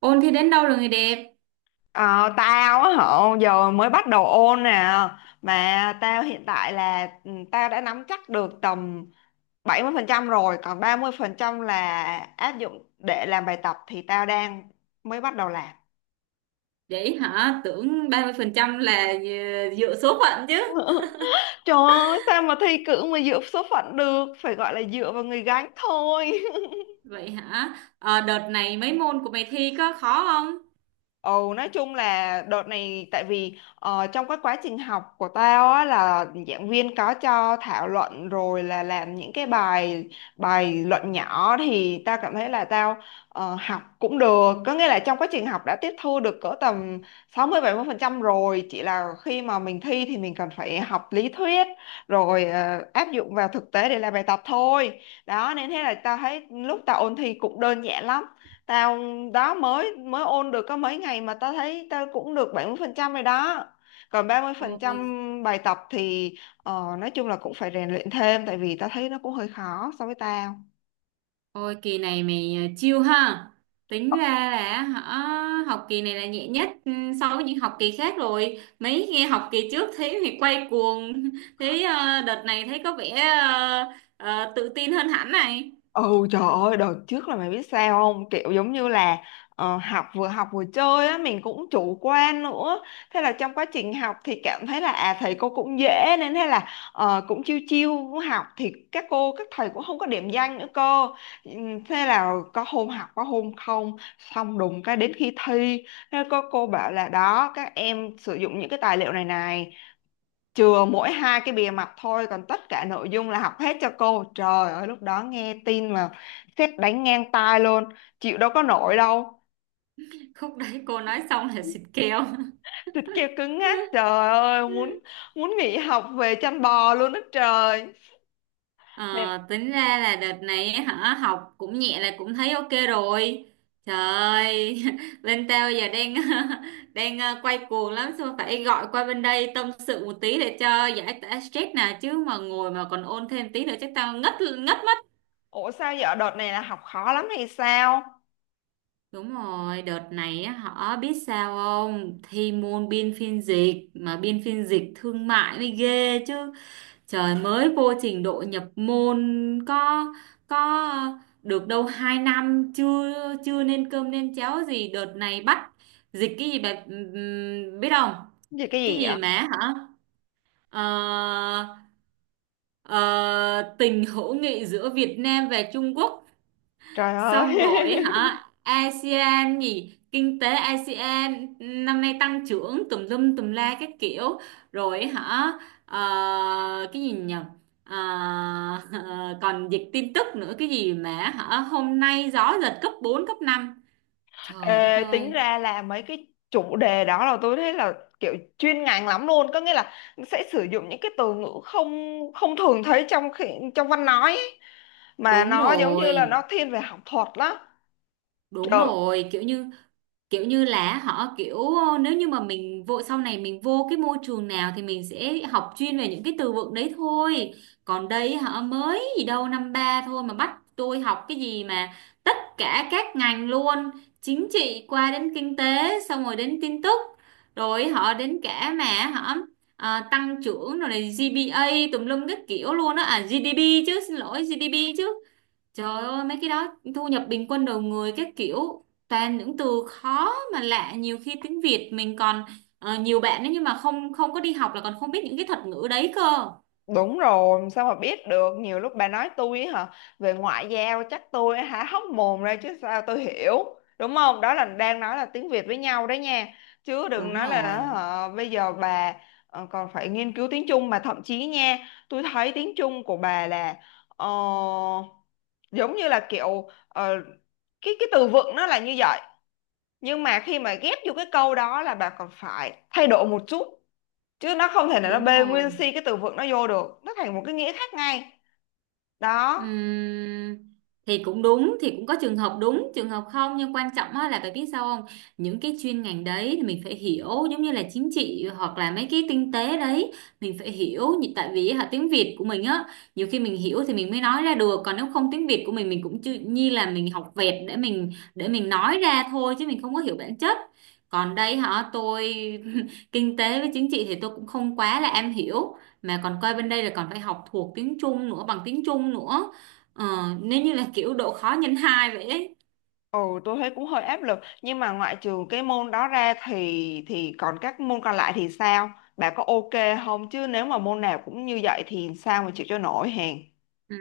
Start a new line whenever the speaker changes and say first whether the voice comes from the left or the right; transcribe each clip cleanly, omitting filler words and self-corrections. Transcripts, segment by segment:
right: Ôn thi đến đâu rồi người đẹp?
left: Ờ, Tao á hả giờ mới bắt đầu ôn nè, mà tao hiện tại là tao đã nắm chắc được tầm 70% rồi, còn 30% là áp dụng để làm bài tập thì tao đang mới bắt đầu làm.
right: Vậy hả? Tưởng 30% là dựa số phận chứ.
left: Trời ơi, sao mà thi cử mà dựa số phận được, phải gọi là dựa vào người gánh thôi.
right: Vậy hả? Ờ, Đợt này mấy môn của mày thi có khó không?
left: Ừ, nói chung là đợt này tại vì trong cái quá trình học của tao á là giảng viên có cho thảo luận rồi là làm những cái bài bài luận nhỏ, thì tao cảm thấy là tao học cũng được, có nghĩa là trong quá trình học đã tiếp thu được cỡ tầm sáu mươi mươi bảy mươi phần trăm rồi, chỉ là khi mà mình thi thì mình cần phải học lý thuyết rồi áp dụng vào thực tế để làm bài tập thôi. Đó nên thế là tao thấy lúc tao ôn thi cũng đơn giản lắm. Tao đó mới mới ôn được có mấy ngày mà tao thấy tao cũng được 70% rồi đó. Còn 30%
right: Ôi,
left: bài tập thì nói chung là cũng phải rèn luyện thêm, tại vì tao thấy nó cũng hơi khó so với tao.
right: ôi, kỳ này mày chill ha. Tính ra là hả? Học kỳ này là nhẹ nhất so với những học kỳ khác rồi. Mấy nghe học kỳ trước thấy mày quay cuồng. Thấy đợt này thấy có vẻ ờ, tự tin hơn hẳn này.
left: Ừ, trời ơi đợt trước là mày biết sao không, kiểu giống như là học vừa chơi á, mình cũng chủ quan nữa, thế là trong quá trình học thì cảm thấy là à thầy cô cũng dễ, nên thế là cũng chiêu chiêu cũng học thì các cô các thầy cũng không có điểm danh nữa cơ. Thế là có hôm học có hôm không, xong đùng cái đến khi thi thế có cô bảo là đó các em sử dụng những cái tài liệu này này, chừa mỗi hai cái bìa mặt thôi còn tất cả nội dung là học hết cho cô. Trời ơi lúc đó nghe tin mà sét đánh ngang tai luôn, chịu đâu có nổi đâu,
right: Khúc đấy cô nói xong là xịt kèo.
left: thịt kêu cứng ngắc. Trời ơi muốn muốn nghỉ học về chăn bò luôn đó trời.
right: Ờ,
left: Nên
right: Tính ra là đợt này ấy hả học cũng nhẹ là cũng thấy ok rồi. Trời ơi, bên tao giờ đang đang quay cuồng lắm, xong phải gọi qua bên đây tâm sự một tí để cho giải tỏa stress nè, chứ mà ngồi mà còn ôn thêm tí nữa chắc tao ngất ngất mất.
left: ủa sao giờ đợt này là học khó lắm hay sao,
right: Đúng rồi, đợt này á, họ biết sao không, thi môn biên phiên dịch mà biên phiên dịch thương mại mới ghê chứ. Trời, mới vô trình độ nhập môn có được đâu 2 năm chưa chưa nên cơm nên cháo gì, đợt này bắt dịch cái gì bà biết không?
left: gì cái
right: Cái
left: gì vậy?
right: gì mà hả? Ờ, ờ, Tình hữu nghị giữa Việt Nam và Trung Quốc.
left: Trời ơi.
right: Xong rồi hả? ASEAN gì? Kinh tế ASEAN năm nay tăng trưởng tùm lum tùm la các kiểu. Rồi hả? Ờ, cái gì nhỉ? Ờ, Còn dịch tin tức nữa, cái gì mà hả? Hôm nay gió giật cấp 4 cấp 5. Trời đất
left: Ê, tính
right: ơi.
left: ra là mấy cái chủ đề đó là tôi thấy là kiểu chuyên ngành lắm luôn, có nghĩa là sẽ sử dụng những cái từ ngữ không không thường thấy trong văn nói ấy, mà
right: Đúng
left: nó giống như là
right: rồi.
left: nó thiên về học thuật lắm.
right: Đúng
left: Trời.
right: rồi, kiểu như là họ kiểu, nếu như mà mình vô sau này mình vô cái môi trường nào thì mình sẽ học chuyên về những cái từ vựng đấy thôi. Còn đây họ mới gì đâu năm ba thôi mà bắt tôi học cái gì mà tất cả các ngành luôn, chính trị qua đến kinh tế xong rồi đến tin tức, rồi họ đến cả mà họ à, tăng trưởng rồi này GPA tùm lum các kiểu luôn á, à GDP chứ, xin lỗi GDP chứ. Trời ơi mấy cái đó thu nhập bình quân đầu người các kiểu, toàn những từ khó mà lạ, nhiều khi tiếng Việt mình còn nhiều bạn ấy nhưng mà không không có đi học là còn không biết những cái thuật ngữ đấy cơ.
left: Đúng rồi, sao mà biết được, nhiều lúc bà nói tôi ấy hả, về ngoại giao chắc tôi há hốc mồm ra chứ sao tôi hiểu, đúng không? Đó là đang nói là tiếng Việt với nhau đấy nha, chứ đừng
right: Đúng
left: nói là
right: rồi,
left: hả, bây giờ bà còn phải nghiên cứu tiếng Trung mà thậm chí nha, tôi thấy tiếng Trung của bà là ờ, giống như là kiểu cái từ vựng nó là như vậy, nhưng mà khi mà ghép vô cái câu đó là bà còn phải thay đổi một chút, chứ nó không thể nào nó
right: đúng
left: bê
right: rồi.
left: nguyên si cái từ vựng nó vô được, nó thành một cái nghĩa khác ngay đó.
right: Ừm, thì cũng đúng, thì cũng có trường hợp đúng trường hợp không, nhưng quan trọng á là phải biết sao không, những cái chuyên ngành đấy thì mình phải hiểu, giống như là chính trị hoặc là mấy cái kinh tế đấy mình phải hiểu tại vì hả tiếng Việt của mình á, nhiều khi mình hiểu thì mình mới nói ra được, còn nếu không tiếng Việt của mình cũng chưa như là mình học vẹt để mình nói ra thôi chứ mình không có hiểu bản chất. Còn đây hả tôi kinh tế với chính trị thì tôi cũng không quá là am hiểu, mà còn coi bên đây là còn phải học thuộc tiếng Trung nữa, bằng tiếng Trung nữa. Ờ, Nếu như là kiểu độ khó nhân 2 vậy ấy.
left: Ừ, tôi thấy cũng hơi áp lực, nhưng mà ngoại trừ cái môn đó ra thì còn các môn còn lại thì sao, bà có ok không? Chứ nếu mà môn nào cũng như vậy thì sao mà chịu cho nổi hèn
right: Ừ.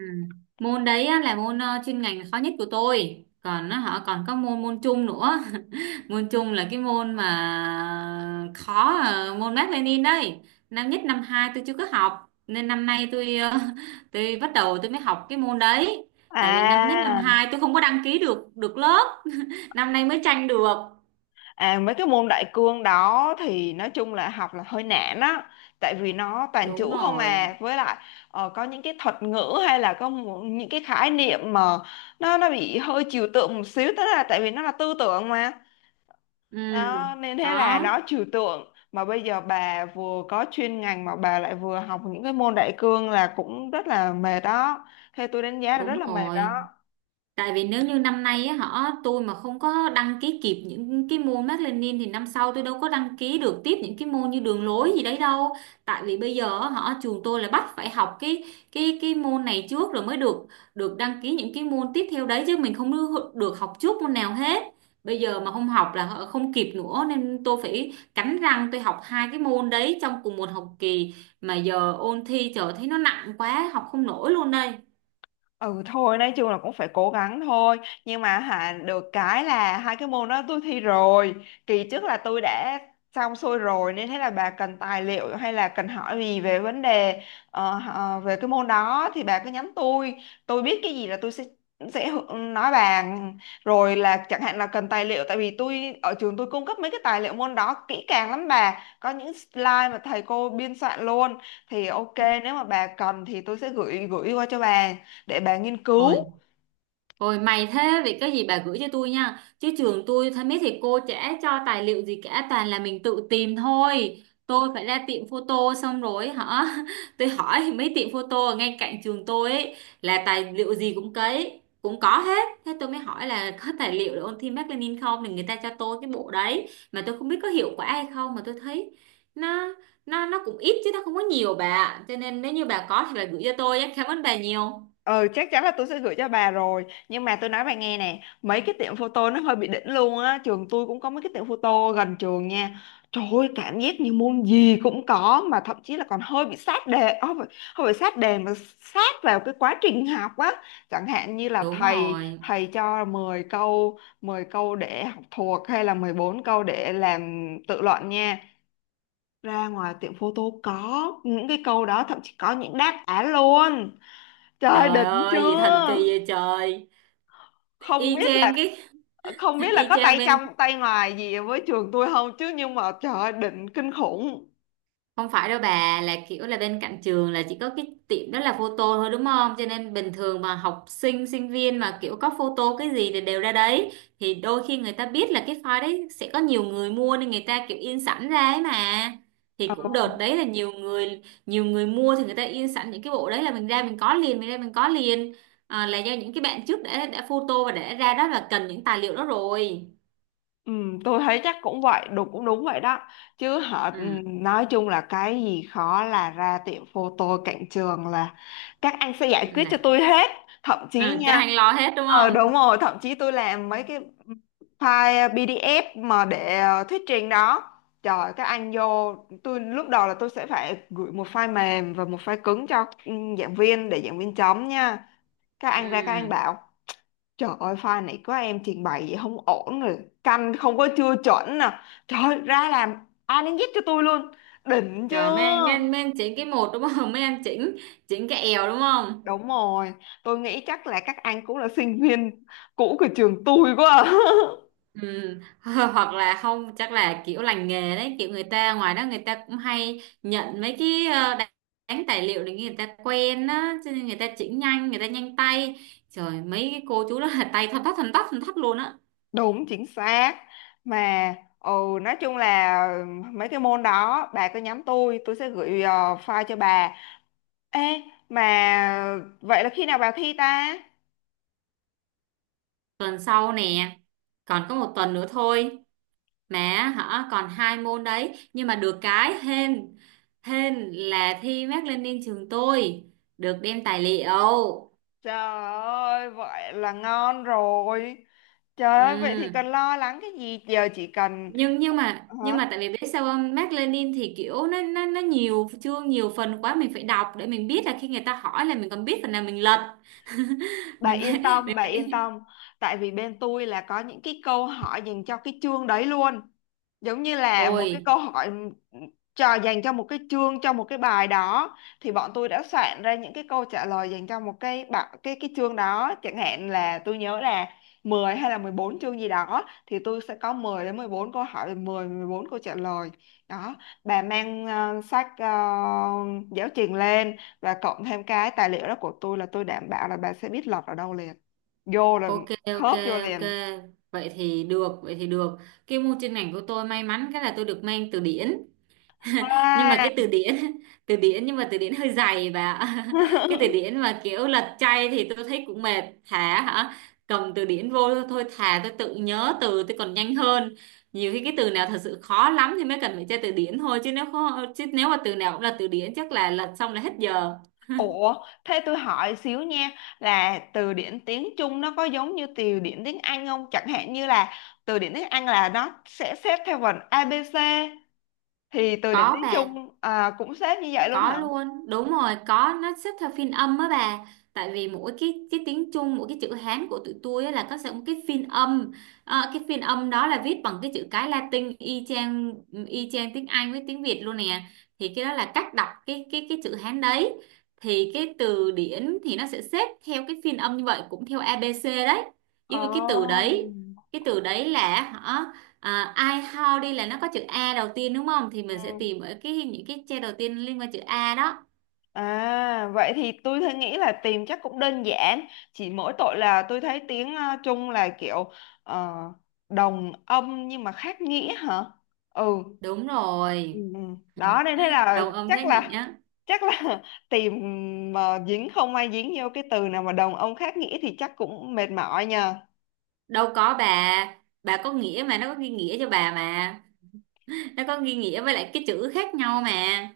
right: Môn đấy á, là môn chuyên ngành khó nhất của tôi. Còn nó họ còn có môn môn chung nữa. Môn chung là cái môn mà khó môn Mác Lênin đây. Năm nhất năm 2 tôi chưa có học nên năm nay tôi tôi bắt đầu tôi mới học cái môn đấy. Tại vì năm nhất năm
left: à.
right: 2 tôi không có đăng ký được được lớp, năm nay mới tranh được.
left: À, mấy cái môn đại cương đó thì nói chung là học là hơi nản á, tại vì nó toàn chữ
right: Đúng
left: không
right: rồi.
left: à, với lại có những cái thuật ngữ hay là có những cái khái niệm mà nó bị hơi trừu tượng một xíu, tức là tại vì nó là tư tưởng mà.
right: Ừ.
left: Đó nên thế là
right: Đó,
left: nó trừu tượng mà bây giờ bà vừa có chuyên ngành mà bà lại vừa học những cái môn đại cương là cũng rất là mệt đó, theo tôi đánh giá là rất
right: đúng
left: là mệt
right: rồi.
left: đó.
right: Tại vì nếu như năm nay á, họ tôi mà không có đăng ký kịp những cái môn Mác Lênin thì năm sau tôi đâu có đăng ký được tiếp những cái môn như đường lối gì đấy đâu. Tại vì bây giờ á, họ trường tôi là bắt phải học cái môn này trước rồi mới được được đăng ký những cái môn tiếp theo đấy, chứ mình không được được học trước môn nào hết. Bây giờ mà không học là họ không kịp nữa nên tôi phải cắn răng tôi học 2 cái môn đấy trong cùng một học kỳ, mà giờ ôn thi trời thấy nó nặng quá học không nổi luôn đây.
left: Ừ thôi nói chung là cũng phải cố gắng thôi. Nhưng mà hả, được cái là hai cái môn đó tôi thi rồi, kỳ trước là tôi đã xong xuôi rồi. Nên thế là bà cần tài liệu hay là cần hỏi gì về vấn đề về cái môn đó thì bà cứ nhắn tôi. Tôi biết cái gì là tôi sẽ nói bà. Rồi là chẳng hạn là cần tài liệu, tại vì tôi ở trường tôi cung cấp mấy cái tài liệu môn đó kỹ càng lắm bà, có những slide mà thầy cô biên soạn luôn. Thì ok, nếu mà bà cần thì tôi sẽ gửi gửi qua cho bà để bà nghiên
right: Ôi.
left: cứu.
right: Rồi mày thế vậy có gì bà gửi cho tôi nha, chứ trường tôi thấy mấy thầy cô chả cho tài liệu gì cả, toàn là mình tự tìm thôi. Tôi phải ra tiệm photo xong rồi hả. Tôi hỏi mấy tiệm photo ở ngay cạnh trường tôi ấy, là tài liệu gì cũng cấy, cũng có hết. Thế tôi mới hỏi là có tài liệu để ôn thi Mác Lênin không, thì người ta cho tôi cái bộ đấy, mà tôi không biết có hiệu quả hay không, mà tôi thấy nó nó cũng ít chứ nó không có nhiều bà ạ. Cho nên nếu như bà có thì bà gửi cho tôi nhé. Cảm ơn bà nhiều.
left: Ờ Chắc chắn là tôi sẽ gửi cho bà rồi, nhưng mà tôi nói bà nghe nè, mấy cái tiệm photo nó hơi bị đỉnh luôn á. Trường tôi cũng có mấy cái tiệm photo gần trường nha, trời ơi cảm giác như môn gì cũng có, mà thậm chí là còn hơi bị sát đề. Không phải sát đề mà sát vào cái quá trình học á. Chẳng hạn như là
right: Đúng
left: thầy
right: rồi.
left: thầy cho 10 câu 10 câu để học thuộc hay là 14 câu để làm tự luận nha, ra ngoài tiệm photo có những cái câu đó, thậm chí có những đáp án luôn. Trời,
right: Trời
left: đỉnh
right: ơi, gì thần kỳ
left: chưa?
right: vậy trời.
left: Không
right: Y
left: biết là
right: chang cái.
left: không biết là
right: Y
left: có
right: chang
left: tay
right: bên
left: trong tay ngoài gì với trường tôi không, chứ nhưng mà trời ơi, đỉnh kinh khủng.
right: không phải đâu bà, là kiểu là bên cạnh trường là chỉ có cái tiệm đó là photo thôi đúng không? Cho nên bình thường mà học sinh sinh viên mà kiểu có photo cái gì thì đều ra đấy. Thì đôi khi người ta biết là cái file đấy sẽ có nhiều người mua nên người ta kiểu in sẵn ra ấy mà. Thì cũng đợt đấy là nhiều người mua thì người ta in sẵn những cái bộ đấy là mình ra mình có liền, mình ra mình có liền. À, là do những cái bạn trước đã photo và đã ra đó là cần những tài liệu đó rồi.
left: Ừ, tôi thấy chắc cũng vậy, đúng cũng đúng vậy đó. Chứ họ ừ,
right: Ừ.
left: nói chung là cái gì khó là ra tiệm photo cạnh trường là các anh sẽ giải quyết cho
right: Là
left: tôi hết. Thậm chí
right: à, cái
left: nha,
right: hành lo hết đúng
left: đúng
right: không?
left: rồi, thậm chí tôi làm mấy cái file PDF mà để thuyết trình đó. Trời, các anh vô, tôi lúc đầu là tôi sẽ phải gửi một file mềm và một file cứng cho giảng viên để giảng viên chấm nha. Các
right: Ừ.
left: anh ra các anh bảo: trời ơi pha này có em trình bày vậy không ổn rồi, canh không có chưa chuẩn nè. Trời ơi, ra làm A đến Z cho tôi luôn, đỉnh
right: Trời mấy anh mấy anh
left: chưa?
right: mấy anh chỉnh cái một đúng không? Mấy anh chỉnh chỉnh cái èo đúng không?
left: Đúng rồi, tôi nghĩ chắc là các anh cũng là sinh viên cũ của trường tôi quá à.
right: Ừ. Hoặc là không, chắc là kiểu lành nghề đấy, kiểu người ta ngoài đó người ta cũng hay nhận mấy cái đánh tài liệu để người ta quen á, cho nên người ta chỉnh nhanh, người ta nhanh tay. Trời mấy cái cô chú đó là tay thon tắt thon tắt thon tắt luôn á.
left: Đúng chính xác. Mà nói chung là mấy cái môn đó bà cứ nhắm tôi sẽ gửi file cho bà. Ê, mà vậy là khi nào bà thi ta?
right: Tuần sau nè, còn có một tuần nữa thôi. Mà hả còn 2 môn đấy, nhưng mà được cái hên hên là thi Mác Lênin trường tôi được đem tài liệu.
left: Trời ơi, vậy là ngon rồi. Trời ơi, vậy thì cần
right: Ừ.
left: lo lắng cái gì? Giờ chỉ cần
right: nhưng nhưng mà nhưng
left: hả?
right: mà tại vì biết sao không, Mác Lênin thì kiểu nó nhiều chương nhiều phần quá, mình phải đọc để mình biết là khi người ta hỏi là mình còn biết phần nào mình lật.
left: Bà
right: mình phải
left: yên tâm,
right: mình
left: bà yên
right: phải
left: tâm. Tại vì bên tôi là có những cái câu hỏi dành cho cái chương đấy luôn, giống như là một
right: Ôi.
left: cái câu hỏi cho dành cho một cái chương cho một cái bài đó thì bọn tôi đã soạn ra những cái câu trả lời dành cho một cái bạ- cái chương đó. Chẳng hạn là tôi nhớ là 10 hay là 14 chương gì đó thì tôi sẽ có 10 đến 14 câu hỏi, mười mười bốn câu trả lời. Đó, bà mang sách giáo trình lên và cộng thêm cái tài liệu đó của tôi là tôi đảm bảo là bà sẽ biết lọt ở đâu liền, vô là
right: Ok, ok,
left: khớp vô
right: ok,
left: liền
right: vậy thì được, vậy thì được. Cái môn chuyên ngành của tôi may mắn cái là tôi được mang từ điển, nhưng mà
left: à.
right: cái từ điển từ điển nhưng mà từ điển hơi dày bà ạ. Cái từ điển mà kiểu lật chay thì tôi thấy cũng mệt, thà hả cầm từ điển vô thôi, thà tôi tự nhớ từ tôi còn nhanh hơn. Nhiều khi cái từ nào thật sự khó lắm thì mới cần phải tra từ điển thôi, chứ nếu mà từ nào cũng là từ điển chắc là lật xong là hết giờ.
left: Ủa, thế tôi hỏi xíu nha, là từ điển tiếng Trung nó có giống như từ điển tiếng Anh không? Chẳng hạn như là từ điển tiếng Anh là nó sẽ xếp theo vần ABC, thì từ điển
right: Có
left: tiếng
right: bà.
left: Trung à, cũng xếp như vậy luôn
right: Có
left: hả?
right: luôn, đúng rồi, có, nó xếp theo phiên âm á bà, tại vì mỗi cái tiếng Trung mỗi cái chữ Hán của tụi tôi á là có sẽ một cái phiên âm. Cái phiên âm đó là viết bằng cái chữ cái Latin y chang, tiếng Anh với tiếng Việt luôn nè. Thì cái đó là cách đọc cái chữ Hán đấy. Thì cái từ điển thì nó sẽ xếp theo cái phiên âm như vậy cũng theo ABC đấy, nhưng mà cái từ đấy là hả, à, I how đi là nó có chữ A đầu tiên đúng không? Thì mình sẽ
left: Ồ.
right: tìm ở cái những cái che đầu tiên liên quan chữ A đó.
left: À, vậy thì tôi thấy nghĩ là tìm chắc cũng đơn giản, chỉ mỗi tội là tôi thấy tiếng Trung là kiểu ờ, đồng âm nhưng mà khác nghĩa hả? Ừ.
right: Đúng
left: Ừ.
right: rồi.
left: Ừ. Đó nên thế là
right: Đồng âm
left: chắc
right: khác
left: là
right: nghĩa.
left: chắc là tìm mà dính, không ai dính vô cái từ nào mà đồng âm khác nghĩa thì chắc cũng mệt mỏi nhờ.
right: Đâu có bà. Bà có nghĩa mà nó có ghi nghĩa cho bà mà. Nó có ghi nghĩa với lại cái chữ khác nhau mà.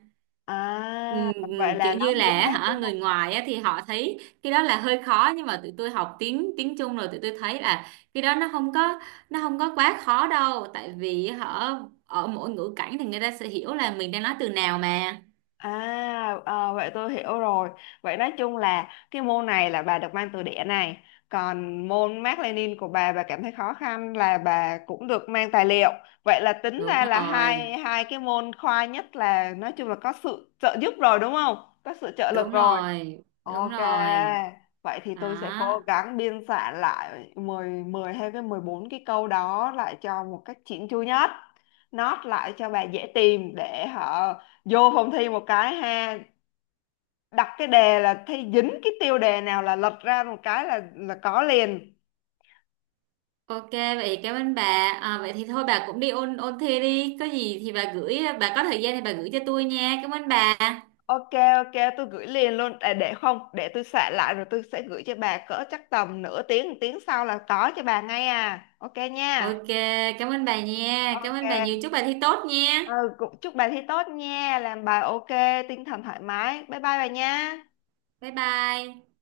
left: À, vậy là
right: Kiểu
left: nó
right: như
left: lý
right: là
left: thuyết
right: hả
left: đúng
right: người
left: không?
right: ngoài á, thì họ thấy cái đó là hơi khó nhưng mà tụi tôi học tiếng tiếng Trung rồi tụi tôi thấy là cái đó nó không có quá khó đâu, tại vì họ ở mỗi ngữ cảnh thì người ta sẽ hiểu là mình đang nói từ nào mà.
left: À, ờ, vậy tôi hiểu rồi. Vậy nói chung là cái môn này là bà được mang từ đẻ này, còn môn Mác Lênin của bà cảm thấy khó khăn là bà cũng được mang tài liệu. Vậy là tính
right: Đúng
left: ra là
right: rồi,
left: hai hai cái môn khoa nhất là nói chung là có sự trợ giúp rồi đúng không? Có sự trợ
right: đúng
left: lực rồi.
right: rồi, đúng
left: Ok,
right: rồi.
left: vậy thì
right: Đó.
left: tôi sẽ cố gắng biên soạn lại mười hay cái 14 cái câu đó lại cho một cách chỉn chu nhất. Note lại cho bà dễ tìm để họ vô phòng thi một cái ha, đặt cái đề là thi dính cái tiêu đề nào là lật ra một cái là có liền.
right: Ok vậy cảm ơn bà. À, vậy thì thôi bà cũng đi ôn ôn thi đi, có gì thì bà gửi, bà có thời gian thì bà gửi cho tôi nha, cảm ơn bà.
left: Ok ok tôi gửi liền luôn à, để không để tôi soạn lại rồi tôi sẽ gửi cho bà cỡ chắc tầm nửa tiếng một tiếng sau là có cho bà ngay à. Ok nha.
right: Ok. Cảm ơn bà nha, cảm ơn bà nhiều,
left: Ok,
right: chúc bà thi tốt nha.
left: ừ, cũng chúc bà thi tốt nha, làm bài ok, tinh thần thoải mái. Bye bye bà nha.
right: Bye bye.